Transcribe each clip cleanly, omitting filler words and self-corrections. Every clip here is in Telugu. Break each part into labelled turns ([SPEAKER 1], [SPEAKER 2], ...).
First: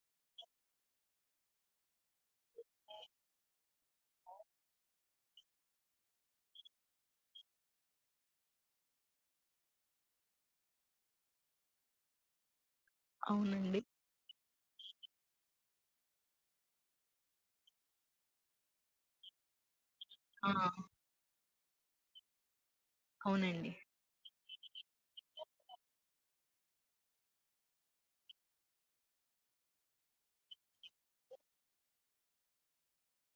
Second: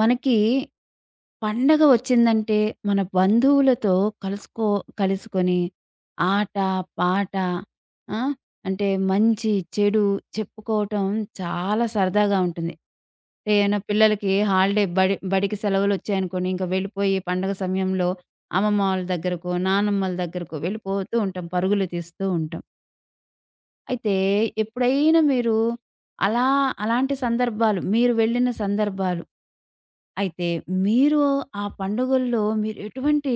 [SPEAKER 1] మనకి పండగ వచ్చిందంటే మన బంధువులతో కలుసుకో కలుసుకొని ఆట, పాట ఆ! అంటే మంచి, చెడు చెప్పుకోవటం చాలా సరదాగా ఉంటుంది. అంటే ఏమైనా
[SPEAKER 2] అవునండి.
[SPEAKER 1] పిల్లలకి హాలిడే బడికి సెలవులొచ్చాయనుకోండి, ఇంక వెళ్ళిపోయి పండగ సమయంలో అమ్మమ్మ వాళ్ళ దగ్గరకో, నానమ్మల దగ్గరకో
[SPEAKER 2] ఆ!
[SPEAKER 1] వెళ్ళిపోతూ ఉంటాం. పరుగులు తీస్తూ ఉంటాం.
[SPEAKER 2] అవునండి.
[SPEAKER 1] అయితే ఎప్పుడైనా మీరు అలా అలాంటి సందర్భాలు మీరు వెళ్ళిన సందర్భాలు అయితే మీరు ఆ పండుగల్లో మీరు ఎటువంటి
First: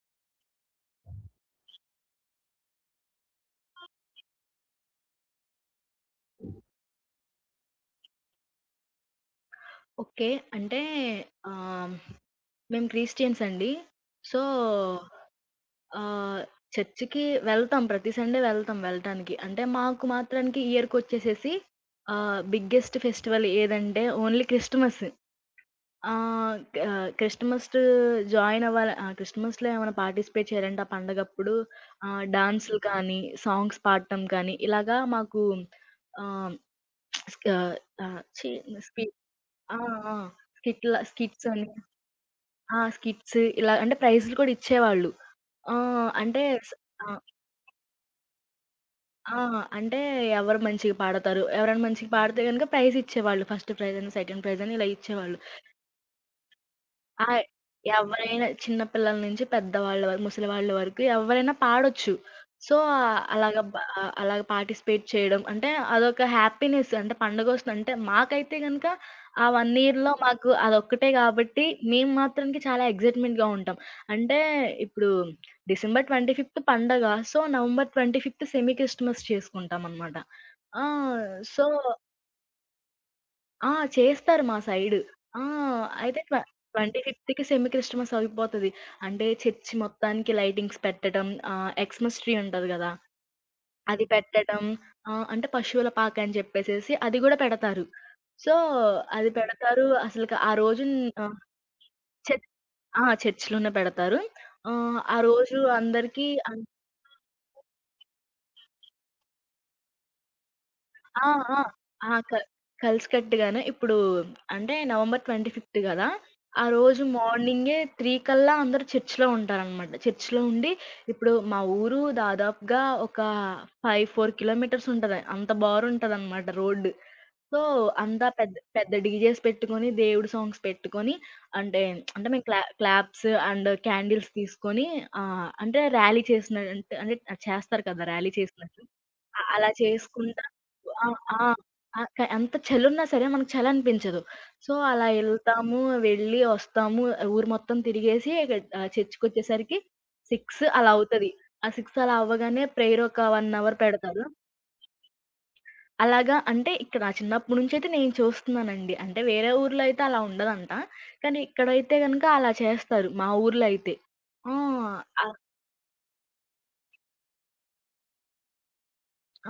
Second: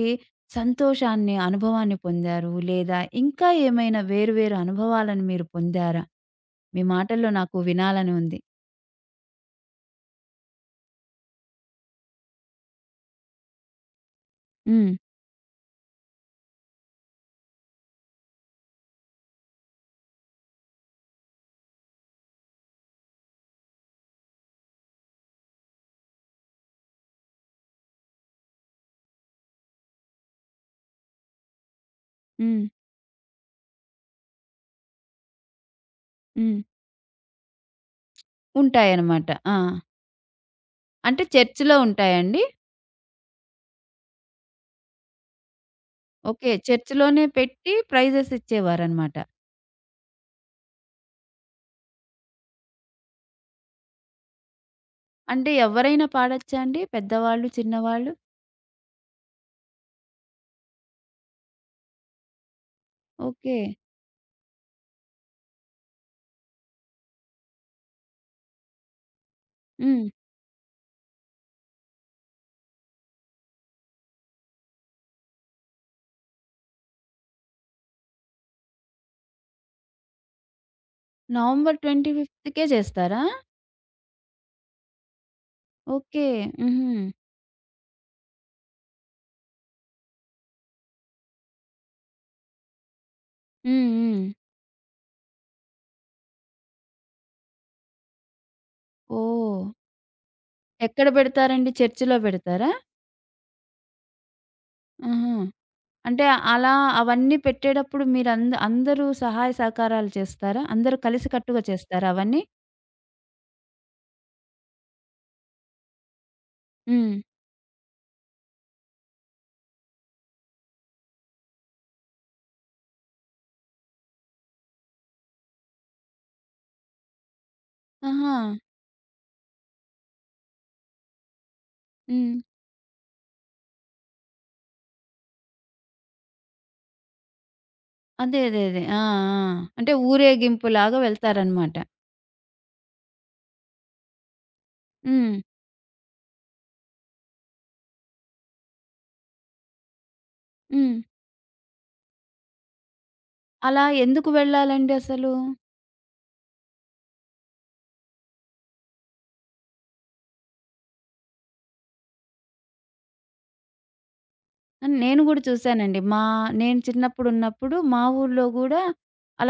[SPEAKER 1] సంతోషాన్ని, అనుభవాన్ని పొందారు? లేదా ఇంకా ఏమైనా వేరు వేరు అనుభవాలను మీరు పొందారా? మీ మాటల్లో నాకు వినాలని ఉంది.
[SPEAKER 2] ఓకే. అంటే ఆహ్, మేము క్రిస్టియన్స్ అండి. సో,
[SPEAKER 1] హ్మ్.
[SPEAKER 2] ఆహ్, చర్చికి వెళ్తాం. ప్రతి సండే వెళ్తాం. అంటే మాకు మాత్రానికి ఇయర్‌కొచ్చేసేసి బిగ్గెస్ట్ ఫెస్టివల్ ఏదంటే ఓన్లీ క్రిస్టమస్. ఆహ్, ఆహ్, క్రిస్టమస్ జాయిన్ అవ్వాలి. క్రిస్టమస్‌లో ఏమైనా పార్టిసిపేట్ చేయాలంటే ఆ పండగప్పుడు
[SPEAKER 1] హ్మ్.
[SPEAKER 2] డాన్సులు కానీ, సాంగ్స్ పాడటం కానీ ఇలాగా మాకు ఆహ్,
[SPEAKER 1] హ్మ్.
[SPEAKER 2] ఆహ్, ఆహ్, ఛీ! స్పీ
[SPEAKER 1] ఉంటాయన్నమాట. ఆ!
[SPEAKER 2] ఆ! ఆ! స్కిట్‌ల
[SPEAKER 1] అంటే
[SPEAKER 2] స్కిట్స్ అని.
[SPEAKER 1] చర్చ్‌లో ఉంటాయండి?
[SPEAKER 2] స్కిట్స్ ఇలా అంటే ప్రైజ్‌లు కూడా ఇచ్చేవాళ్ళు. ఆ! అంటే
[SPEAKER 1] ఓకే.
[SPEAKER 2] స్ ఆ!
[SPEAKER 1] చర్చ్‌లోనే పెట్టి ప్రైజెస్ ఇచ్చేవారన్నమాట.
[SPEAKER 2] ఆ! అంటే ఎవరు మంచిగా పాడతారు, ఎవరైనా మంచిగా పాడితే గనుక ప్రైజ్ ఇచ్చేవాళ్ళు. ఫస్ట్ ప్రైజ్ అని, సెకండ్ ప్రైజ్ అని ఇలా ఇచ్చేవాళ్ళు.
[SPEAKER 1] అంటే ఎవరైనా పాడొచ్చా అండి?
[SPEAKER 2] ఆ!
[SPEAKER 1] పెద్దవాళ్ళు, చిన్నవాళ్ళు?
[SPEAKER 2] ఎవ్వరైనా చిన్న పిల్లల నుంచి పెద్దవాళ్ళ వరకు, ముసలివాళ్ళ వరకు ఎవ్వరైనా పాడొచ్చు. సో, ఆహ్, అలాగ
[SPEAKER 1] ఓకే.
[SPEAKER 2] బ ఆహ్, అలాగ పార్టిసిపేట్ చేయడం అంటే అదొక హ్యాపీనెస్. అంటే పండగొస్తుందంటే మాకైతే గనుక ఆ 1
[SPEAKER 1] హ్మ్.
[SPEAKER 2] ఇయర్‌లో మాకు అదొక్కటే కాబట్టి మేము మాత్రానికి చాలా ఎక్సైట్‌మెంట్‌గా ఉంటాం. అంటే ఇప్పుడు డిసెంబర్ 25 పండగ. సో, నవంబర్ 25 సెమీ క్రిస్టమస్ చేసుకుంటామనమాట. ఆ! సో
[SPEAKER 1] నవంబర్ 25కే చేస్తారా?
[SPEAKER 2] ఆ! చేస్తారు మా సైడు. ఆ! అయితే
[SPEAKER 1] ఓకే.
[SPEAKER 2] ట్వ
[SPEAKER 1] హుహు.
[SPEAKER 2] 25కి సెమీ క్రిస్టమస్ అయిపోతది. అంటే చర్చి మొత్తానికి లైటింగ్స్ పెట్టడం, ఎక్స్‌మస్ ట్రీ ఉంటది గదా!
[SPEAKER 1] హ్మ్.
[SPEAKER 2] అది
[SPEAKER 1] హ్మ్.
[SPEAKER 2] పెట్టడం. అంటే పశువుల పాక అని చెప్పేసేసి అది గూడా పెడతారు. సో, అది
[SPEAKER 1] ఓహ్!
[SPEAKER 2] పెడతారు. అసలుకి ఆ రోజు
[SPEAKER 1] ఎక్కడ
[SPEAKER 2] ఆహ్,
[SPEAKER 1] పెడతారండి? చర్చిలో
[SPEAKER 2] చర్చ్
[SPEAKER 1] పెడతారా?
[SPEAKER 2] ఆ! చర్చిలోనే పెడతారు. ఆ
[SPEAKER 1] ఆహా!
[SPEAKER 2] రోజు
[SPEAKER 1] అంటే
[SPEAKER 2] అందరికీ అన్
[SPEAKER 1] అలా అవన్నీ పెట్టేటప్పుడు అందరూ సహాయ సహకారాలు చేస్తారా? అందరూ
[SPEAKER 2] ఆ! ఆ!
[SPEAKER 1] కలిసికట్టుగా చేస్తారా
[SPEAKER 2] ఆ! క
[SPEAKER 1] అవన్నీ?
[SPEAKER 2] కలిసికట్టుగానే ఇప్పుడు అంటే నవంబర్ 25 కదా! ఆ రోజు
[SPEAKER 1] హ్మ్.
[SPEAKER 2] మార్నింగే 3 కల్లా అందరూ చర్చ్‌లో ఉంటారనమాట. చర్చ్‌లో ఉండి ఇప్పుడు మా ఊరు దాదాపుగా ఒక 5, 4 కిలోమీటర్స్ ఉంటది. అంత బారుంటదనమాట రోడ్డు. సో, అంతా
[SPEAKER 1] ఆహా!
[SPEAKER 2] పెద్ద పెద్ద డీజేస్ పెట్టుకొని, దేవుడి సాంగ్స్ పెట్టుకొని అంటే,
[SPEAKER 1] హ్మ్.
[SPEAKER 2] మేము క్లాప్స్ అండ్ క్యాండిల్స్ తీసుకొని అంటే ర్యాలీ చేసినట్టు అంటే చేస్తారు కదా! ర్యాలీ
[SPEAKER 1] అదే. అదే.
[SPEAKER 2] చేసినట్టు.
[SPEAKER 1] అదే. ఆ! ఆ!
[SPEAKER 2] అ అలా
[SPEAKER 1] అంటే
[SPEAKER 2] చేసుకుంటా
[SPEAKER 1] ఊరేగింపులాగా
[SPEAKER 2] ఆ! ఆ!
[SPEAKER 1] వెళ్తారనమాట.
[SPEAKER 2] ఆహ్, క ఎంత చలున్నా సరే మనకు చలి అనిపించదు. సో, అలా
[SPEAKER 1] హ్మ్.
[SPEAKER 2] ఎళ్తాము, వెళ్ళి వస్తాము. ఊరు మొత్తం తిరిగేసి చర్చికొచ్చేసరికి 6 అలా
[SPEAKER 1] హ్మ్.
[SPEAKER 2] అవుతది. ఆ 6 అలా అవ్వగానే ప్రేయర్ ఒక 1 అవర్
[SPEAKER 1] అలా
[SPEAKER 2] పెడతారు.
[SPEAKER 1] ఎందుకు వెళ్ళాలండి అసలు?
[SPEAKER 2] అలాగా అంటే ఇక్కడ నా చిన్నప్పటి నుంచైతే నేను చూస్తున్నానండి. అంటే వేరే ఊర్లో అయితే అలా ఉండదంట. కానీ ఇక్కడైతే గనుక అలా చేస్తారు మా ఊర్లో అయితే. ఆ!
[SPEAKER 1] నేను
[SPEAKER 2] అ
[SPEAKER 1] గూడా చూసానండి. మా నేను చిన్నప్పుడున్నప్పుడు మా ఊర్లో గూడా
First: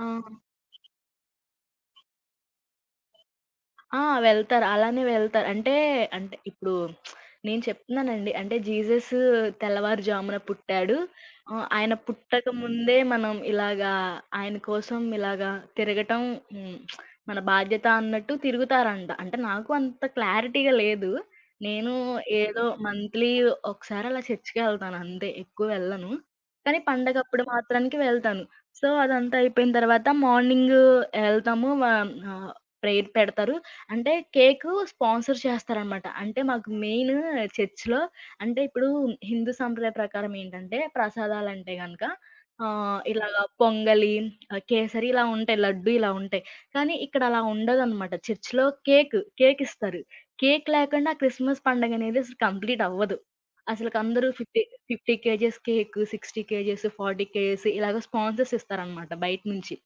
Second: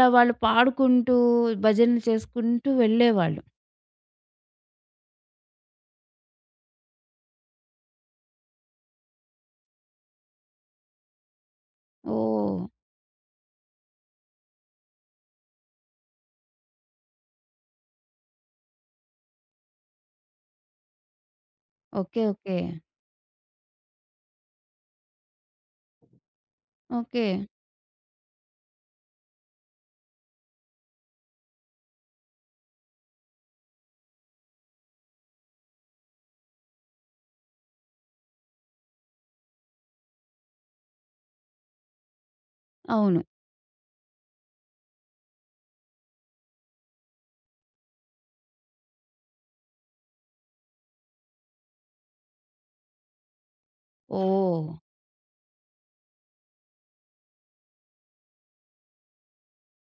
[SPEAKER 2] ఆ!
[SPEAKER 1] వాళ్ళు పాడుకుంటూ, భజనలు చేసుకుంటూ వెళ్ళేవాళ్ళు.
[SPEAKER 2] ఆ! వెళ్తారు. అలానే వెళ్తారు. అంటే, అంటే ఇప్పుడు నేను చెప్తున్నానండి. అంటే జీసస్ తెల్లవారుజామున పుట్టాడు. ఆయన పుట్టక
[SPEAKER 1] ఓహ్!
[SPEAKER 2] ముందే మనం ఇలాగా ఆయన కోసం ఇలాగా తిరగటం హ్మ్. మన బాధ్యత అన్నట్టు తిరుగుతారంట. అంటే నాకు అంత క్లారిటీగా లేదు. నేను
[SPEAKER 1] ఓకే. ఓకే.
[SPEAKER 2] ఏదో మంత్లీ ఒకసారి అలా చర్చ్‌కి వెళ్తాను అంతే. ఎక్కువ వెళ్ళను. కానీ
[SPEAKER 1] ఓకే.
[SPEAKER 2] పండగప్పుడు మాత్రానికి వెళ్తాను. సో, అదంతా అయిపోయిన తర్వాత మార్నింగ్ వెళ్తాము. ఆహ్, ప్రేయర్ పెడతారు. అంటే కేకు స్పాన్సర్ చేస్తారనమాట. అంటే మాకు మెయిన్ చర్చ్‌లో అంటే ఇప్పుడు హిందూ సంప్రదాయం ప్రకారం ఏంటంటే ప్రసాదాలంటే గనక
[SPEAKER 1] అవును.
[SPEAKER 2] ఇలాగ పొంగలి, కేసరి ఇలా ఉంటాయి. లడ్డు ఇలా ఉంటాయి. కానీ ఇక్కడ అలా ఉండదనమాట. చర్చ్‌లో కేక్ ఇస్తారు. కేక్ లేకుండా క్రిస్మస్ పండగ అనేది అసలు కంప్లీట్ అవ్వదు. అసలకి అందరూ 50,
[SPEAKER 1] ఓహ్!
[SPEAKER 2] 50 కేజీస్ కేక్, 60 కేజీస్, 40 కేజీస్ ఇలాగ స్పాన్సర్స్ ఇస్తారనమాట బయట నుంచి.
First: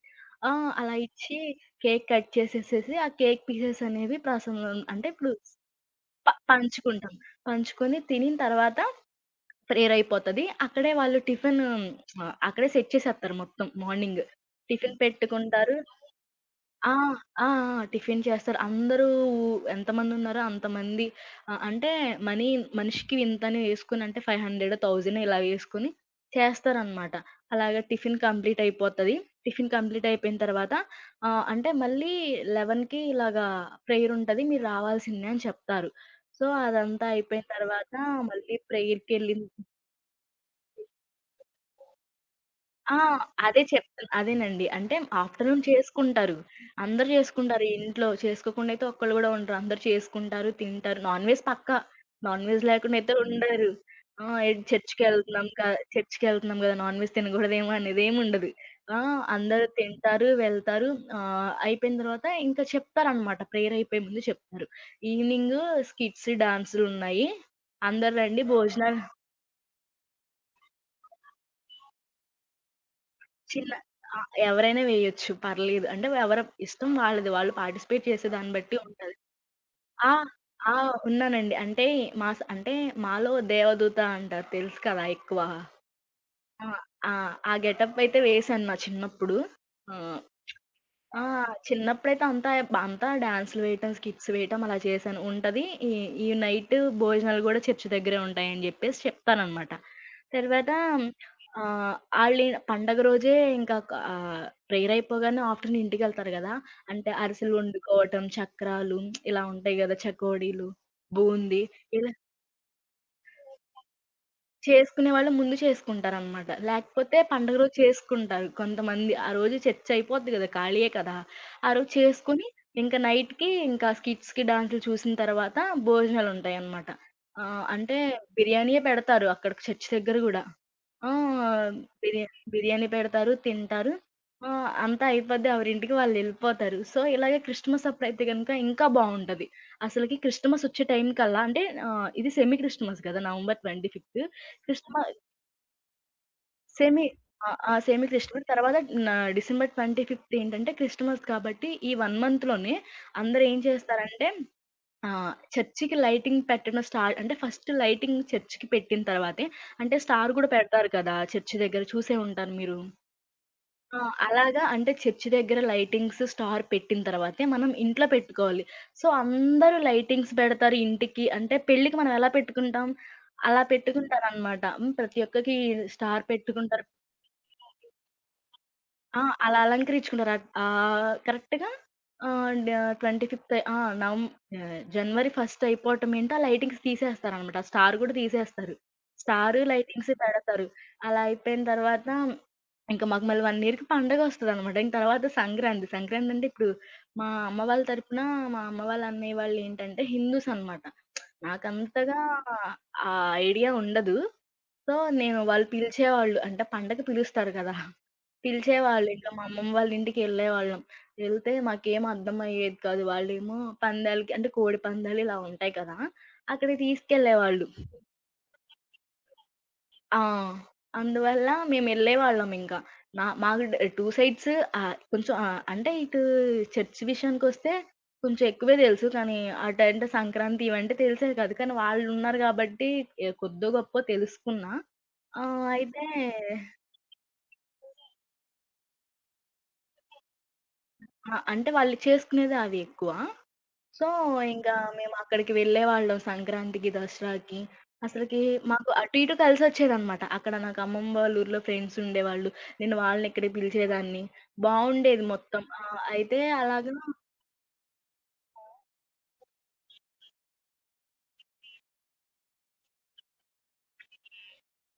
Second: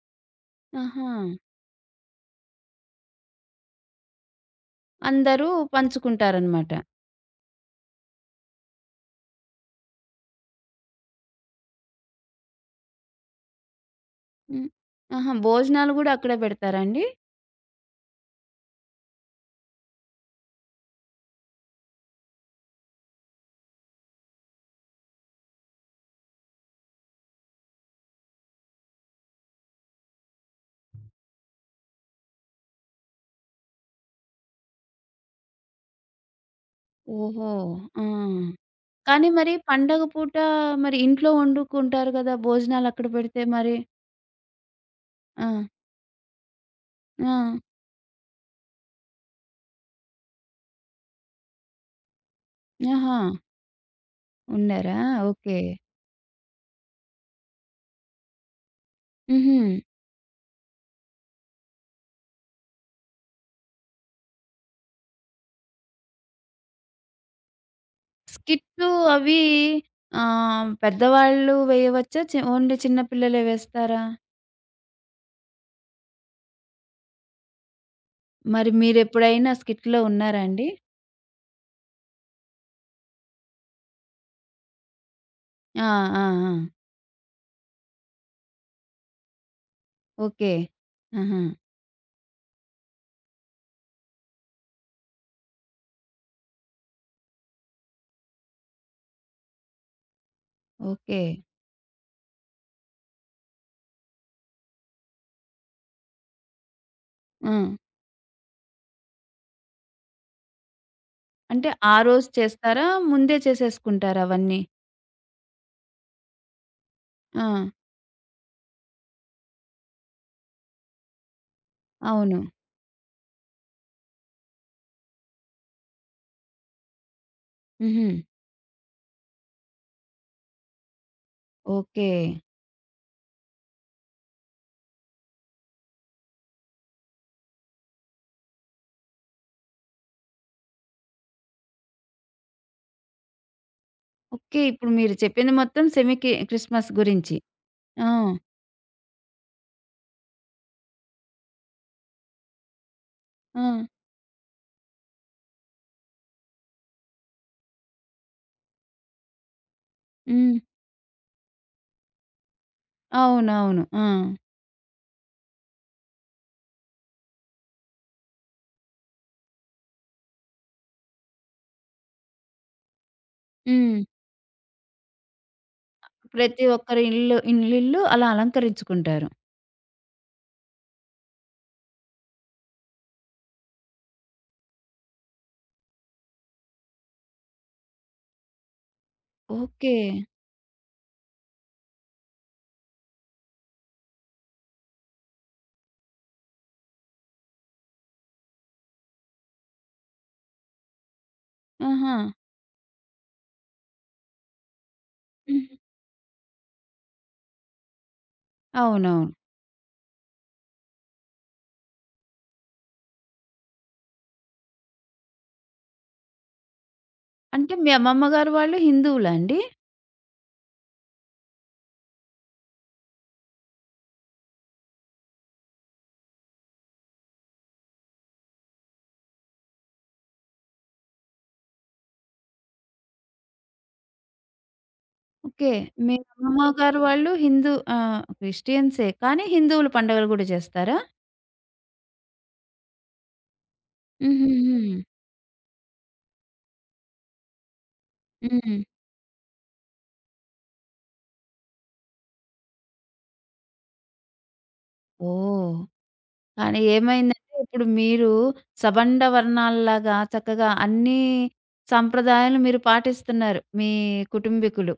[SPEAKER 2] ఆ! అలా
[SPEAKER 1] ఆహా!
[SPEAKER 2] ఇచ్చి కేక్ కట్ చేసేసేసి, ఆ కేక్ పీసెస్ అనేవి ప్రసంగం అంటే ఇప్పుడు
[SPEAKER 1] అందరూ పంచుకుంటారనమాట.
[SPEAKER 2] పంచుకుంటాం. పంచుకొని తినిన తర్వాత ప్రేయర్ అయిపోతది. అక్కడే వాళ్ళు టిఫిన్, అక్కడే సెట్ చేసేత్తారు మొత్తం మార్నింగ్.
[SPEAKER 1] హ్మ్.
[SPEAKER 2] టిఫిన్
[SPEAKER 1] ఆహా!
[SPEAKER 2] పెట్టుకుంటారు.
[SPEAKER 1] భోజనాలు గూడా అక్కడే పెడతారా
[SPEAKER 2] ఆ!
[SPEAKER 1] అండి?
[SPEAKER 2] ఆ! ఆ! టిఫిన్ చేస్తారు. అందరూ ఎంతమందున్నారో అంతమంది ఆహ్, అంటే మనీ మనిషికి ఇంతని వేసుకొని అంటే 500, 1000 ఇలా వేసుకొని చేస్తారనమాట. అలాగా టిఫిన్ కంప్లీట్ అయిపోతది. టిఫిన్ కంప్లీట్ అయిపోయిన తర్వాత అంటే మళ్ళీ 11కి ఇలాగా ప్రేయరుంటది. మీరు రావాల్సిందే అని చెప్తారు. సో, అదంతా అయిపోయిన
[SPEAKER 1] ఓహో!
[SPEAKER 2] తర్వాత
[SPEAKER 1] ఆ!
[SPEAKER 2] మళ్ళీ
[SPEAKER 1] కానీ
[SPEAKER 2] ప్రేయర్‌కెళ్ళిన
[SPEAKER 1] మరి పండగ పూట మరి ఇంట్లో వండుకుంటారు గదా!
[SPEAKER 2] ఆ!
[SPEAKER 1] భోజనాలక్కడ పెడితే
[SPEAKER 2] అదే
[SPEAKER 1] మరి?
[SPEAKER 2] చెప్తు అదేనండి. అంటే
[SPEAKER 1] ఆ!
[SPEAKER 2] ఆఫ్టర్‌నూన్ చేసుకుంటారు. అందరూ
[SPEAKER 1] ఆ!
[SPEAKER 2] చేసుకుంటారు. ఇంట్లో చేసుకోకుండా అయితే ఒక్కళ్ళు గూడా ఉండరు. అందరూ చేసుకుంటారు, తింటారు. నాన్ వెజ్ పక్కా. నాన్ వెజ్ లేకుండా అయితే
[SPEAKER 1] ఆహా!
[SPEAKER 2] ఉండరు. ఆ! ఎడ్
[SPEAKER 1] ఉండారా?
[SPEAKER 2] చర్చికెళ్తున్నాం
[SPEAKER 1] ఓకే.
[SPEAKER 2] క చర్చికెళ్తున్నాం గదా! నాన్ వెజ్ తినగూడదేమో అనేదేముండదు. ఆ!
[SPEAKER 1] హుహు.
[SPEAKER 2] అందరూ తింటారు, వెళ్తారు. అయిపోయిన తర్వాత ఇంకా చెప్తారనమాట. ప్రేయర్ అయిపోయే ముందు చెప్తారు. ఈవెనింగు స్కిట్స్, డాన్సులున్నాయి. అందరూ రండి
[SPEAKER 1] స్కిట్లు
[SPEAKER 2] భోజనాలు.
[SPEAKER 1] అవి ఆహ్, పెద్దవాళ్ళు వేయవచ్చా? ఓన్లీ చిన్న పిల్లలే
[SPEAKER 2] చిల్ల
[SPEAKER 1] వేస్తారా?
[SPEAKER 2] ఆ! ఎవరైనా వేయొచ్చు పర్లేదు. అంటే ఎవరి ఇష్టం వాళ్ళది. వాళ్ళు పార్టిసిపేట్ చేసే దాన్ని
[SPEAKER 1] మరి
[SPEAKER 2] బట్టి ఉంటది.
[SPEAKER 1] మీరెప్పుడైనా స్కిట్‌లో
[SPEAKER 2] ఆ!
[SPEAKER 1] ఉన్నారా అండి?
[SPEAKER 2] ఆ! ఉన్నానండి. అంటే మా స్ అంటే మాలో దేవదూత అంటారు తెలుసు కదా! ఎక్కువ.
[SPEAKER 1] ఆ! ఆ! ఆ!
[SPEAKER 2] ఆ! ఆ! ఆ గెటప్ అయితే వేశాను నా చిన్నప్పుడు. ఆ!
[SPEAKER 1] ఓకే.
[SPEAKER 2] ఆ!
[SPEAKER 1] ఆహా!
[SPEAKER 2] చిన్నప్పుడైతే అంతా డాన్స్‌లు వేయటం, స్కిట్స్ వేయటం అలా చేశాను. ఉంటది. ఈ ఈ నైట్ భోజనాలు గూడా చర్చ్ దగ్గరే ఉంటాయని జెప్పేసి చెప్తాననమాట. తర్వాత
[SPEAKER 1] ఓకే.
[SPEAKER 2] ఆహ్, ఆళ్ళే పండగ రోజే ప్రేయర్ అయిపోగానే ఆఫ్టర్‌నూన్ ఇంటికెళ్తారు గదా! అంటే
[SPEAKER 1] ఆ!
[SPEAKER 2] అరిసెలు వండుకోవటం, చక్రాలు ఇలా ఉంటాయి గదా! చకోడీలు, బూందీ
[SPEAKER 1] అంటే ఆ
[SPEAKER 2] ఇలా
[SPEAKER 1] రోజు చేస్తారా? ముందే చేసేసుకుంటారా అవన్నీ?
[SPEAKER 2] చేసుకునేవాళ్ళు ముందు చేసుకుంటారనమాట. లేకపోతే
[SPEAKER 1] ఆ!
[SPEAKER 2] పండుగ రోజు చేసుకుంటారు కొంతమంది. ఆ రోజు చర్చ్ అయిపోద్ది గదా! ఖాళీయే కదా! ఆ రోజు
[SPEAKER 1] అవును.
[SPEAKER 2] చేసుకొని ఇంక నైట్‌కి ఇంకా స్కిట్స్‌కి, డాన్సులు చూసిన తర్వాత భోజనాలుంటాయనమాట. ఆహ్, అంటే
[SPEAKER 1] హుహు.
[SPEAKER 2] బిర్యానీయే పెడతారు అక్కడ చర్చ్ దగ్గర గూడా. ఆ!
[SPEAKER 1] ఓకే.
[SPEAKER 2] బిర్యానీ బిర్యానీ పెడతారు, తింటారు. ఆ! అంతా అయిపోద్ది. ఎవరింటికి వాళ్ళెళ్ళిపోతారు. సో, ఇలాగే క్రిస్టమస్ అప్పుడైతే గనుక ఇంకా బావుంటది. అసలకి క్రిస్టమస్ వచ్చే టైం కల్లా అంటే ఇది సెమీ క్రిస్టమస్ కదా! నవంబర్ 25థ్.
[SPEAKER 1] ఓకే. ఇప్పుడు
[SPEAKER 2] క్రిస్టమ
[SPEAKER 1] మీరు చెప్పింది మొత్తం సెమీకి క్రిస్మస్
[SPEAKER 2] సెమీ
[SPEAKER 1] గురించి.
[SPEAKER 2] ఆ! ఆ! సెమీ
[SPEAKER 1] ఆ!
[SPEAKER 2] క్రిస్టమస్ తర్వాత న డిసెంబర్ 25థ్ ఏంటంటే క్రిస్టమస్ కాబట్టి, ఈ 1 మంత్‌లోనే అందరూ ఏం
[SPEAKER 1] ఆ!
[SPEAKER 2] చేస్తారంటే ఆ! చర్చికి లైటింగ్ పెట్టడం స్టార్ట్. అంటే ఫస్ట్ లైటింగ్ చర్చికి పెట్టిన తర్వాతే అంటే స్టార్ గూడా
[SPEAKER 1] హ్మ్.
[SPEAKER 2] పెడతారు కదా! చర్చి దగ్గర చూసే ఉంటారు మీరు.
[SPEAKER 1] అవునవును.
[SPEAKER 2] ఆ!
[SPEAKER 1] ఆ!
[SPEAKER 2] అలాగా అంటే చర్చి దగ్గర లైటింగ్స్, స్టార్ పెట్టిన తర్వాతే మనం ఇంట్లో పెట్టుకోవాలి. సో, అందరూ లైటింగ్స్ పెడతారు ఇంటికి. అంటే పెళ్ళికి మనం ఎలా పెట్టుకుంటాం? అలా
[SPEAKER 1] హ్మ్.
[SPEAKER 2] పెట్టుకుంటారనమాట. ప్రతి ఒక్కకి స్టార్
[SPEAKER 1] ప్రతి
[SPEAKER 2] పెట్టుకుంటారు.
[SPEAKER 1] ఒక్కరి ఇల్లు ఇల్లిల్లు అలా అలంకరించుకుంటారు.
[SPEAKER 2] అలా అలంకరించుకున్నారు. కరెక్ట్‌గా ఆహ్, డ 25థ్. నవం జనవరి 1 అయిపోవటం ఏంటో ఆ లైటింగ్స్ తీసేస్తారనమాట. ఆ స్టార్ గూడా తీసేస్తారు. Star,
[SPEAKER 1] okay.
[SPEAKER 2] లైటింగ్స్ పెడతారు. అలా అయిపోయిన తర్వాత ఇంక మాకు మళ్ళీ 1 ఇయర్‌కి పండగొస్తదనమాట. ఇంక తర్వాత సంక్రాంతి. సంక్రాంతి అంటే ఇప్పుడు మా అమ్మ వాళ్ళ తరపున మా అమ్మ వాళ్ళ అన్నయ్య వాళ్ళు ఏంటంటే హిందూస్ అనమాట.
[SPEAKER 1] ఆహా!
[SPEAKER 2] నాకంతగా ఆ ఐడియా ఉండదు. సో, నేను వాళ్ళు
[SPEAKER 1] హ్మ్.
[SPEAKER 2] పిలిచేవాళ్ళు. అంటే పండగకి పిలుస్తారు కదా! పిలిచేవాళ్ళు ఇట్లా
[SPEAKER 1] అవునవును.
[SPEAKER 2] మా అమ్మమ్మ వాళ్ళ ఇంటికెళ్ళేవాళ్ళం. వెళ్తే మాకేం అర్థమయ్యేది కాదు. వాళ్ళేమో పందాలకి అంటే కోడి పందాలు ఇలా ఉంటాయి కదా! అక్కడికి తీసుకెళ్ళేవాళ్ళు.
[SPEAKER 1] అంటే మీ అమ్మమ్మ గారు వాళ్ళు హిందువులా అండి?
[SPEAKER 2] ఆ! అందువల్ల మేమెళ్ళేవాళ్ళం ఇంకా. మాకు టూ సైడ్స్, కొంచెం, అంటే ఇటు చర్చ్ విషయానికొస్తే కొంచెం ఎక్కువే తెలుసు. కానీ అటంటే సంక్రాంతి ఇవంటే తెలిసేవి కాదు. కానీ వాళ్ళున్నారు గాబట్టి కొద్దో గొప్పో తెలుసుకున్నా.
[SPEAKER 1] ఓకే.
[SPEAKER 2] అయితే
[SPEAKER 1] మీ మీ అమ్మమ్మ గారు వాళ్ళు హిందూ ఆహ్, క్రిస్టియన్సే కానీ హిందువులు పండుగలు గూడా చేస్తారా?
[SPEAKER 2] అంటే వాళ్ళు చేసుకునేది అవి ఎక్కువ. సో, ఇంకా
[SPEAKER 1] హుహుహు.
[SPEAKER 2] మేము అక్కడికి వెళ్ళేవాళ్ళం సంక్రాంతికి, దసరాకి. అసలకి
[SPEAKER 1] హ్మ్.
[SPEAKER 2] మాకు అటు ఇటు కలిసొచ్చేదనమాట. అక్కడ నాకు అమ్మమ్మ వాళ్ళ ఊర్లో ఫ్రెండ్స్ ఉండేవాళ్ళు. నేను వాళ్ళనిక్కడికి పిలిచేదాన్ని. బావుండేది మొత్తం.
[SPEAKER 1] ఓహ్!
[SPEAKER 2] అయితే
[SPEAKER 1] కానీ
[SPEAKER 2] అలాగా.
[SPEAKER 1] ఏమైందంటే ఇప్పుడు మీరు సబండ వర్ణాల్లాగా చక్కగా అన్నీ సంప్రదాయాలు మీరు పాటిస్తున్నారు. మీ కుటుంబీకులు.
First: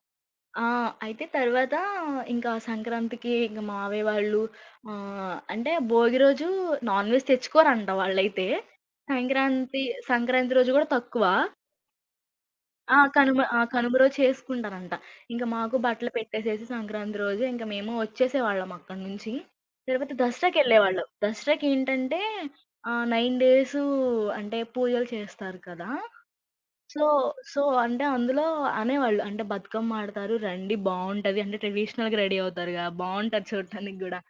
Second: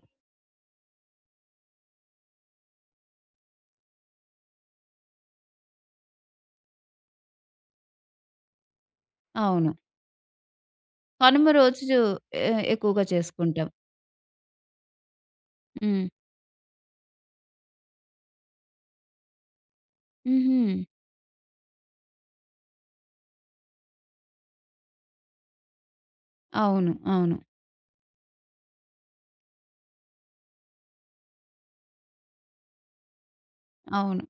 [SPEAKER 2] ఆ! అయితే తర్వాత ఇంకా సంక్రాంతికి ఇంక మావయ్య వాళ్ళు అంటే భోగి రోజు నాన్ వెజ్ తెచ్చుకోరంట వాళ్ళైతే.
[SPEAKER 1] అవును.
[SPEAKER 2] సంక్రాంతి సంక్రాంతి రోజు గూడా తక్కువ.
[SPEAKER 1] కనుమ రోజు
[SPEAKER 2] ఆ!
[SPEAKER 1] ఎక్కువగా
[SPEAKER 2] కనుమ ఆ!
[SPEAKER 1] చేసుకుంటాం.
[SPEAKER 2] కనుమ రోజు చేసుకుంటారంట. ఇంక మాకు
[SPEAKER 1] హ్మ్.
[SPEAKER 2] బట్టలు పెట్టేసేసి సంక్రాంతి రోజు ఇంక మేము వచ్చేసేవాళ్ళం అక్కడి నుంచి. తర్వాత
[SPEAKER 1] హుహు.
[SPEAKER 2] దసరాకెళ్ళేవాళ్ళం. దసరాకేంటంటే 9 డేసు అంటే పూజలు చేస్తారు కదా!
[SPEAKER 1] అవును.
[SPEAKER 2] సో,
[SPEAKER 1] అవును.
[SPEAKER 2] సో, అంటే అందులో అనేవాళ్ళు. అంటే బతుకమ్మ ఆడతారు రండి బావుంటది. అంటే ట్రెడిషనల్‌గా రెడీ అవుతారుగా, బావుంటది చూడటానికి గూడా.
[SPEAKER 1] అవును.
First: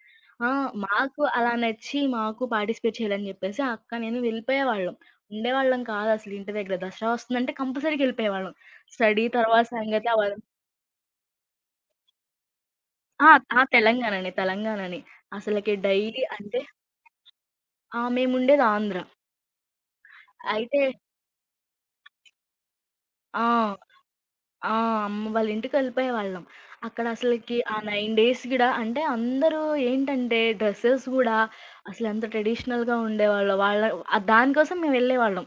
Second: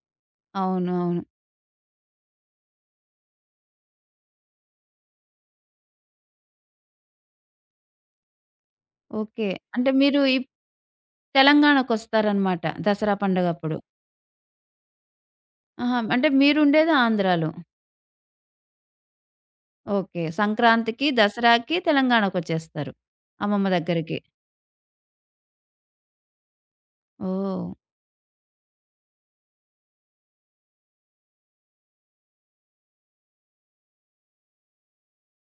[SPEAKER 2] ఆ!
[SPEAKER 1] అవును.
[SPEAKER 2] మాకు
[SPEAKER 1] అవును.
[SPEAKER 2] అలా నచ్చి మాకు పార్టిసిపేట్ చేయాలని జెప్పేసి ఆ అక్క, నేను వెళ్ళిపోయేవాళ్ళం. ఉండేవాళ్ళం కాదసలు ఇంటి దగ్గర. దసరా వస్తుందంటే కంపల్సరీగా ఎళ్ళిపోయేవాళ్ళం. Study
[SPEAKER 1] okay.
[SPEAKER 2] తర్వాత
[SPEAKER 1] అంటే
[SPEAKER 2] సంగతి
[SPEAKER 1] మీరు
[SPEAKER 2] అవన్
[SPEAKER 1] ఈ తెలంగాణకొస్తారనమాట దసరా
[SPEAKER 2] ఆ! ఆ!
[SPEAKER 1] పండగప్పుడు.
[SPEAKER 2] తెలంగాణనే. అసలకి
[SPEAKER 1] ఆహా!
[SPEAKER 2] డైలీ
[SPEAKER 1] అంటే
[SPEAKER 2] అంటే
[SPEAKER 1] మీరుండేది ఆంధ్రాలో.
[SPEAKER 2] మేముండేది ఆంధ్ర.
[SPEAKER 1] ఓకే.
[SPEAKER 2] అయితే
[SPEAKER 1] సంక్రాంతికి, దసరాకి తెలంగాణకొచ్చేస్తారు అమ్మమ్మ
[SPEAKER 2] ఆ!
[SPEAKER 1] దగ్గరికి.
[SPEAKER 2] ఆ! అమ్మ వాళ్ళ ఇంటికెళ్ళిపోయేవాళ్ళం. అక్కడ అసలకి
[SPEAKER 1] ఓహ్!
[SPEAKER 2] ఆ 9 డేస్ గూడా అంటే అందరూ ఏంటంటే డ్రెసెస్ గూడా అసలెంత ట్రెడిషనల్‌గా ఉండేవాళ్ళో వాళ్ళ, దానికోసం మేమెళ్ళేవాళ్ళం.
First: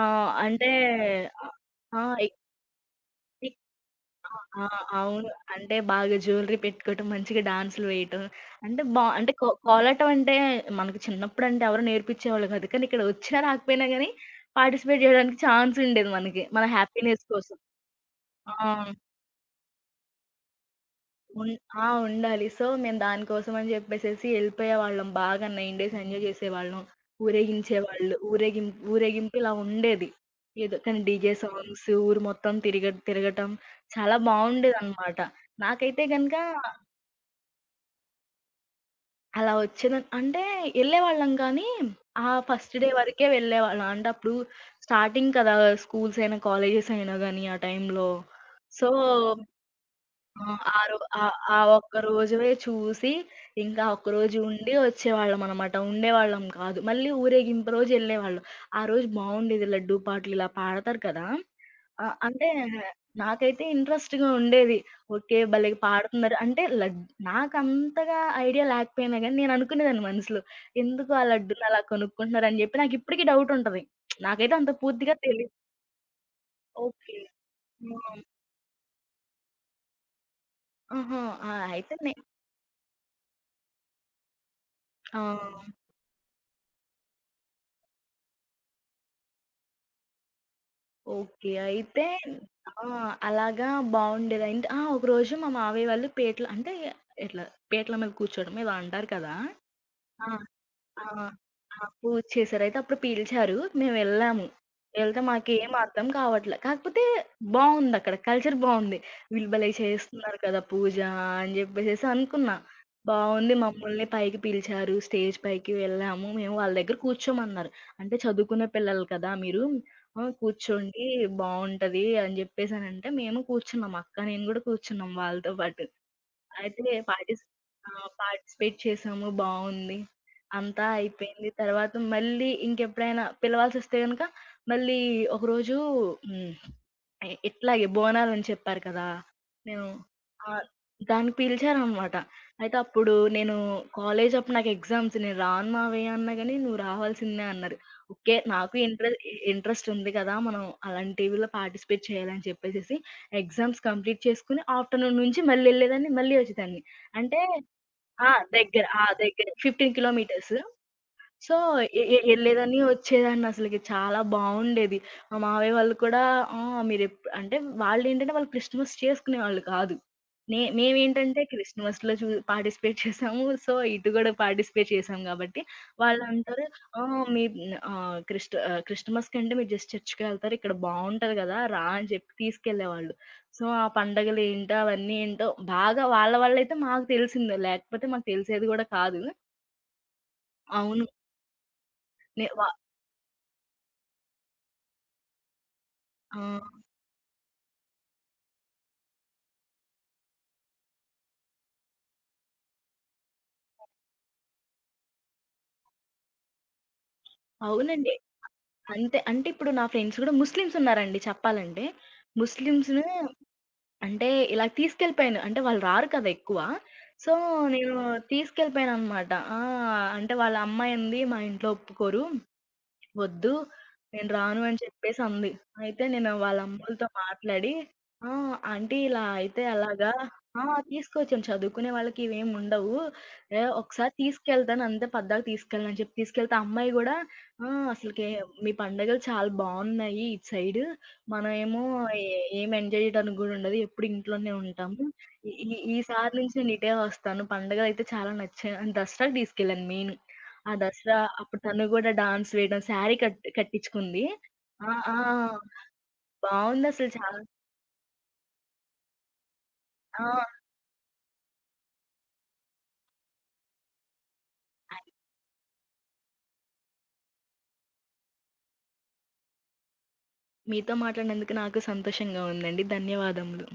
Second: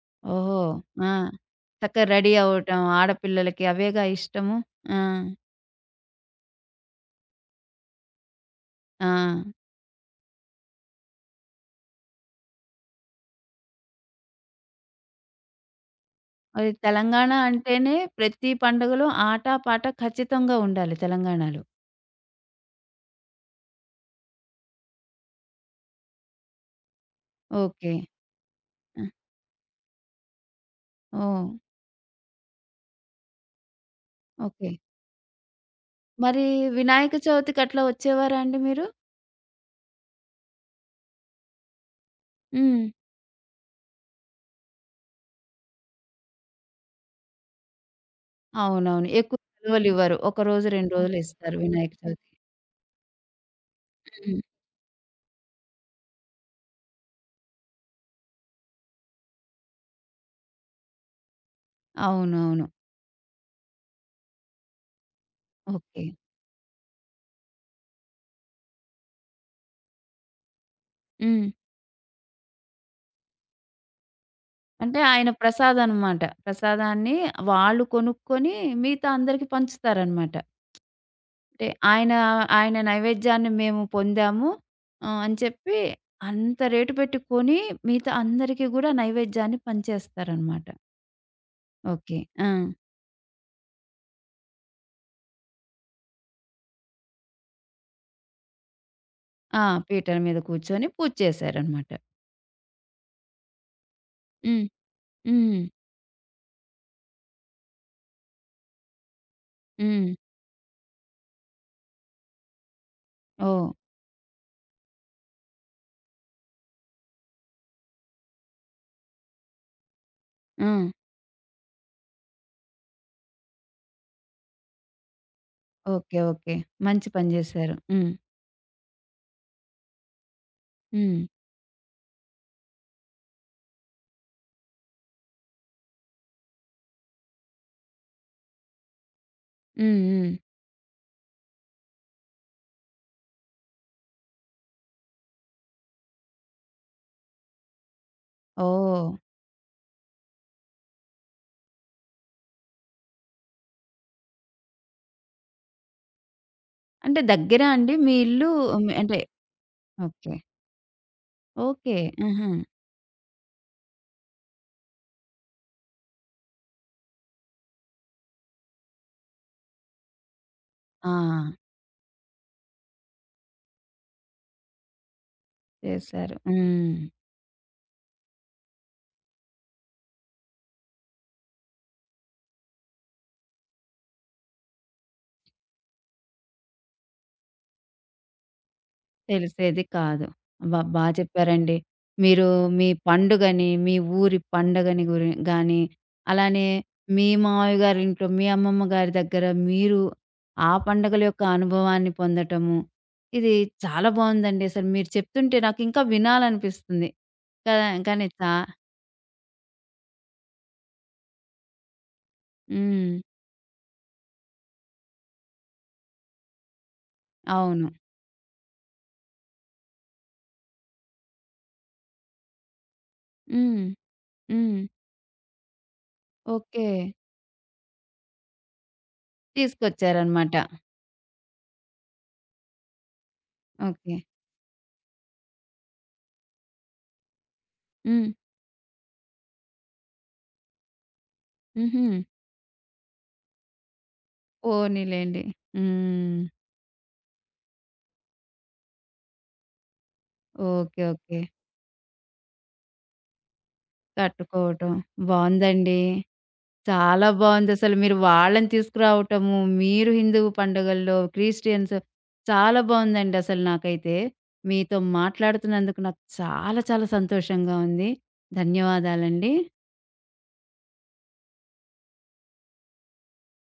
[SPEAKER 2] ఆ!
[SPEAKER 1] ఓహో!
[SPEAKER 2] అంటే
[SPEAKER 1] ఆ!
[SPEAKER 2] ఆహ్, ఆ!
[SPEAKER 1] చక్కగా రెడీ
[SPEAKER 2] ఎక్కి
[SPEAKER 1] అవ్వటం ఆడపిల్లలకి అవేగా ఇష్టము.
[SPEAKER 2] ఆ!
[SPEAKER 1] ఆ!
[SPEAKER 2] అవును. అంటే బాగా జ్యువెలరీ పెట్టుకోవటం, మంచిగా డాన్సులు వేయటం. అంటే బా
[SPEAKER 1] ఆ!
[SPEAKER 2] అంటే కో కోలాటం అంటే మనకు చిన్నప్పుడంటే ఎవరు నేర్పించేవాళ్ళు కాదు. కానీ ఇక్కడ వచ్చినా రాకపోయినా గానీ పార్టిసిపేట్ జేయడానికి ఛాన్స్ ఉండేది మనకి. మన
[SPEAKER 1] మరి
[SPEAKER 2] హ్యాపీనెస్
[SPEAKER 1] తెలంగాణ
[SPEAKER 2] కోసం.
[SPEAKER 1] అంటేనే ప్రతి
[SPEAKER 2] ఆ!
[SPEAKER 1] పండుగలో ఆటా పాట ఖచ్చితంగా ఉండాలి
[SPEAKER 2] ఉన్
[SPEAKER 1] తెలంగాణలో.
[SPEAKER 2] ఆ! ఉండాలి. సో, మేము దానికోసం అని చెప్పేసేసి ఎళ్ళిపోయేవాళ్ళం. బాగా 9 డేస్ ఎంజాయ్ చేసేవాళ్ళం.
[SPEAKER 1] ఓకే.
[SPEAKER 2] ఊరేగించేవాళ్ళు.
[SPEAKER 1] ఆ!
[SPEAKER 2] ఊరేగింపు ఇలా ఉండేది. ఏదో కానీ డీజే
[SPEAKER 1] ఓహ్!
[SPEAKER 2] సాంగ్స్ ఊరు మొత్తం తిరగటం చాలా
[SPEAKER 1] ఓకే.
[SPEAKER 2] బావుండేదనమాట. నాకైతే గనక
[SPEAKER 1] మరి వినాయక చవితికి అట్లా వచ్చేవారా అండి మీరు?
[SPEAKER 2] అలా వచ్చేదని అంటే ఎళ్ళేవాళ్ళం కానీ, ఆ ఫస్ట్
[SPEAKER 1] హ్మ్.
[SPEAKER 2] డే వరకే వెళ్ళేవాళ్ళం. అంటే అప్పుడు స్టార్టింగ్ కదా! స్కూల్స్ అయినా, కాలేజెస్ అయినా గానీ ఆ టైంలో. సో
[SPEAKER 1] అవునవును. ఎక్కువ సెలవులివ్వరు.
[SPEAKER 2] ఆ!
[SPEAKER 1] ఒకరోజు
[SPEAKER 2] ఆ
[SPEAKER 1] 2
[SPEAKER 2] రో
[SPEAKER 1] రోజులు
[SPEAKER 2] ఆహ్,
[SPEAKER 1] ఇస్తారు
[SPEAKER 2] ఆ
[SPEAKER 1] వినాయక
[SPEAKER 2] ఒక్క
[SPEAKER 1] చవితికి.
[SPEAKER 2] రోజువే చూసి, ఇంకా ఒక్కరోజు
[SPEAKER 1] హ్మ్.
[SPEAKER 2] ఉండి వచ్చేవాళ్ళమనమాట. ఉండేవాళ్ళం కాదు. మళ్ళీ ఊరేగింపు రోజు యెళ్ళేవాళ్ళం. ఆ రోజు బావుండేది. లడ్డూ పాటలు ఇలా పాడతారు కదా! ఆహ్, అంటే
[SPEAKER 1] అవునవును.
[SPEAKER 2] నాకైతే ఇంట్రెస్ట్‌గా ఉండేది. ఓకే. భలే
[SPEAKER 1] ఓకే.
[SPEAKER 2] పాడుతున్నారు. అంటే లడ్ నాకంతగా ఐడియా లేకపోయినా గానీ, నేను అనుకునేదాన్ని మనసులో. ఎందుకు ఆ
[SPEAKER 1] హ్మ్.
[SPEAKER 2] లడ్డుని అలా కొనుక్కుంటున్నారని జెప్పి నాకిప్పటికి డౌటుంటది. నాకైతే అంత
[SPEAKER 1] అంటే
[SPEAKER 2] పూర్తిగా
[SPEAKER 1] ఆయన
[SPEAKER 2] తెలీదు.
[SPEAKER 1] ప్రసాదనమాట.
[SPEAKER 2] ఓకే.
[SPEAKER 1] ప్రసాదాన్ని వాళ్ళు
[SPEAKER 2] ఆ!
[SPEAKER 1] కొనుక్కొని మిగతా అందరికి పంచుతారనమాట.
[SPEAKER 2] ఆహా! ఆ!
[SPEAKER 1] అంటే
[SPEAKER 2] అయితే నే
[SPEAKER 1] ఆయన, ఆయన నైవేద్యాన్ని మేము పొందాము
[SPEAKER 2] ఆ!
[SPEAKER 1] ఆహ్, అని చెప్పి అంత రేటు పెట్టి కొని మిగతా అందరికీ గూడా నైవేద్యాన్ని పంచేస్తారనమాట.
[SPEAKER 2] ఓకే. అయితే
[SPEAKER 1] ఓకే. ఆ!
[SPEAKER 2] ఆ! అలాగా బావుండేది. అంట్ ఆ! ఒకరోజు మా మావయ్య వాళ్ళు పీటల అంటే ఇట్లా పీటల మీద కూర్చోవడం ఏదో అంటారు కదా!
[SPEAKER 1] ఆ! పీటల
[SPEAKER 2] ఆ!
[SPEAKER 1] మీద కూర్చొని
[SPEAKER 2] ఆ!
[SPEAKER 1] పూజ
[SPEAKER 2] ఆ!
[SPEAKER 1] చేశారనమాట.
[SPEAKER 2] పూజ చేశారు. అయితే అప్పుడు పిలిచారు. మేమెళ్ళాము.
[SPEAKER 1] హ్మ్.
[SPEAKER 2] ఎళ్తే
[SPEAKER 1] హ్మ్.
[SPEAKER 2] మాకేం అర్థం కావట్లే. కాకపోతే బావుందక్కడ. కల్చర్ బావుంది. వీళ్ళు భలే
[SPEAKER 1] హ్మ్.
[SPEAKER 2] చేస్తున్నారు కదా! పూజ అని జెప్పేసేసి అనుకున్నా. బావుంది.
[SPEAKER 1] ఓహ్!
[SPEAKER 2] మమ్మల్ని పైకి పిలిచారు. స్టేజ్ పైకి వెళ్ళాము. మేము వాళ్ళ దగ్గర కూర్చోమన్నారు. అంటే చదువుకునే పిల్లలు కదా! మీరు
[SPEAKER 1] ఆ!
[SPEAKER 2] కూర్చోండి బావుంటది అని జెప్పేసనంటే, మేము కూర్చున్నాం. అక్క, నేను గూడా కూర్చున్నాం వాళ్ళతో పాటు.
[SPEAKER 1] ఓకే. ఓకే.
[SPEAKER 2] అయితే
[SPEAKER 1] మంచి పని
[SPEAKER 2] పార్టిస్
[SPEAKER 1] జేశారు.
[SPEAKER 2] ఆ!
[SPEAKER 1] హ్మ్.
[SPEAKER 2] పార్టిసిపేట్ చేశాము. బావుంది. అంతా
[SPEAKER 1] హ్మ్.
[SPEAKER 2] అయిపోయింది. తర్వాత మళ్ళీ ఇంకెప్పుడైనా పిలవాల్సొస్తే గనక మళ్ళీ ఒకరోజు హ్మ్. ఎ ఇట్లాగే బోనాలని చెప్పారు కదా! నేను
[SPEAKER 1] హ్మ్. హ్మ్.
[SPEAKER 2] ఆ! దానికి పిలిచారనమాట. అయితే అప్పుడు నేను కాలేజ్ అప్పుడు నాకు ఎగ్జామ్స్. "నేను రాను మావయ్య" అన్నా గాని, "నువ్వు రావాల్సిందే" అన్నారు. ఓకే. నాకు
[SPEAKER 1] ఓహ్!
[SPEAKER 2] ఇంట్రె ఇంట్రెస్ట్ ఉంది కదా! మనం అలాంటివిలో పార్టిసిపేట్ చేయాలని చెప్పేసేసి ఎగ్జామ్స్ కంప్లీట్ చేసుకొని ఆఫ్టర్‌నూన్ నుంచి మళ్ళెళ్ళేదాన్ని, మళ్ళీ వచ్చేదాన్ని.
[SPEAKER 1] అంటే
[SPEAKER 2] అంటే
[SPEAKER 1] దగ్గరా అండి మీ
[SPEAKER 2] ఆ!
[SPEAKER 1] ఇల్లు?
[SPEAKER 2] దగ్గర.
[SPEAKER 1] మీ- అంటే
[SPEAKER 2] దగ్గరే 15
[SPEAKER 1] ఓకే.
[SPEAKER 2] కిలోమీటర్స్. So,
[SPEAKER 1] okay.
[SPEAKER 2] ఎ ఎ
[SPEAKER 1] ఆహా!
[SPEAKER 2] ఎళ్ళేదాన్ని, వచ్చేదాన్నసలకి. చాలా బావుండేది. మా మావయ్య వాళ్ళు కూడా ఆ! మీరెప్ అంటే వాళ్ళేంటంటే వాళ్ళు క్రిస్టమస్ చేసుకునేవాళ్ళు కాదు.
[SPEAKER 1] ఆ!
[SPEAKER 2] మేమేంటంటే క్రిస్టమస్‌లో పార్టిసిపేట్ చేసాము. సో, ఇటు గూడా పార్టిసిపేట్ చేసాం గాబట్టి,
[SPEAKER 1] చేశారు.
[SPEAKER 2] వాళ్ళంటారు
[SPEAKER 1] హ్మ్.
[SPEAKER 2] "ఆ! మీ ఆహ్, క్రిస్ట్ ఆహ్, క్రిస్టమస్ కంటే మీరు జస్ట్ చర్చ్‌కెళ్తారు. ఇక్కడ బావుంటది గదా! రా" అని చెప్పి తీసుకెళ్ళేవాళ్ళు. సో, ఆ పండగలేంటో, అవన్నీ ఏంటో బాగా వాళ్ళ వల్లయితే మాకు తెలిసింది. లేకపోతే మాకు తెలిసేది గూడా కాదు.
[SPEAKER 1] తెలిసేది కాదు. అబ్బా!
[SPEAKER 2] అవును.
[SPEAKER 1] బాగా చెప్పారండి.
[SPEAKER 2] నే
[SPEAKER 1] మీరు
[SPEAKER 2] వా
[SPEAKER 1] మీ పండుగని, మీ ఊరి పండగని గాని,
[SPEAKER 2] ఆ!
[SPEAKER 1] అలానే మీ మామయ్య గారింట్లో, మీ అమ్మమ్మ గారి దగ్గర మీరు ఆ పండగల యొక్క అనుభవాన్ని పొందటము, ఇది చాలా బావుందండి. అసలు మీరు చెప్తుంటే నాకు ఇంకా వినాలనిపిస్తుంది. కా
[SPEAKER 2] అవునండి.
[SPEAKER 1] కానీ చా
[SPEAKER 2] అంతే. అంటే ఇప్పుడు నా ఫ్రెండ్స్ గూడా ముస్లిమ్స్ ఉన్నారండి చెప్పాలంటే. ముస్లిమ్స్‌ని
[SPEAKER 1] హ్మ్.
[SPEAKER 2] అంటే ఇలా తీసుకెళ్ళిపోయాను. అంటే వాళ్ళు రారు కదా ఎక్కువ. సో,
[SPEAKER 1] అవును.
[SPEAKER 2] నేను తీసుకెళ్ళిపోయాననమాట. ఆ! అంటే వాళ్ళ అమ్మాయి అంది, "మా ఇంట్లో ఒప్పుకోరు." వద్దు.
[SPEAKER 1] హ్మ్.
[SPEAKER 2] నేను రాను
[SPEAKER 1] హ్మ్.
[SPEAKER 2] అని చెప్పేసి అంది. అయితే నేను వాళ్ళ
[SPEAKER 1] ఓకే.
[SPEAKER 2] అమ్మోళ్ళతో మాట్లాడి, "ఆ! ఆంటీ ఇలా అయితే ఎలాగా?"
[SPEAKER 1] తీసుకొచ్చారనమాట.
[SPEAKER 2] "ఆ! తీసుకొచ్చాను. చదువుకునే వాళ్ళకి ఇవేమి ఉండవు. ఏ ఒకసారి
[SPEAKER 1] ఓకే.
[SPEAKER 2] తీసుకెళ్తాను అంతే పద్దాక తీసుకెళ్ళను" అని చెప్పి తీసుకెళ్తే ఆ అమ్మాయి గూడా, అసలకి
[SPEAKER 1] హ్మ్.
[SPEAKER 2] మీ పండగలు చాలా బావున్నాయి ఇటు సైడు. మనమేమో
[SPEAKER 1] హుహు.
[SPEAKER 2] ఏ ఏం ఎంజాయ్ చేయడానికి గూడా ఉండదు. ఎప్పుడు ఇంట్లోనే ఉంటాము.
[SPEAKER 1] పోనీలెండి.
[SPEAKER 2] ఈ ఈ ఈసారి
[SPEAKER 1] హ్మ్.
[SPEAKER 2] నుంచి నేను ఇటే వస్తాను. పండగలయితే చాలా నచ్చాయి" అని దసరాకి తీసుకెళ్ళాను మెయిన్.
[SPEAKER 1] ఓకే.
[SPEAKER 2] దసరా
[SPEAKER 1] ఓకే.
[SPEAKER 2] అప్పుడు తను గూడా డాన్స్ వేయడం శారీ కట్టించుకుంది.
[SPEAKER 1] కట్టుకోవటం.
[SPEAKER 2] ఆ! ఆ!
[SPEAKER 1] బావుందండి.
[SPEAKER 2] బావుందసలు
[SPEAKER 1] చాలా
[SPEAKER 2] చాలా.
[SPEAKER 1] బావుందసలు. మీరు వాళ్ళని తీసుకురావటము, మీరు
[SPEAKER 2] ఆ!
[SPEAKER 1] హిందువు పండుగల్లో, క్రిస్టియన్స్ చాలా బావుందండి అసలు నాకైతే. మీతో మాట్లాడుతున్నందుకు నాకు చాలా చాలా సంతోషంగా ఉంది. ధన్యవాదాలండి.
[SPEAKER 2] మీతో మాట్లాడినందుకు నాకు సంతోషంగా ఉందండి. ధన్యవాదములు.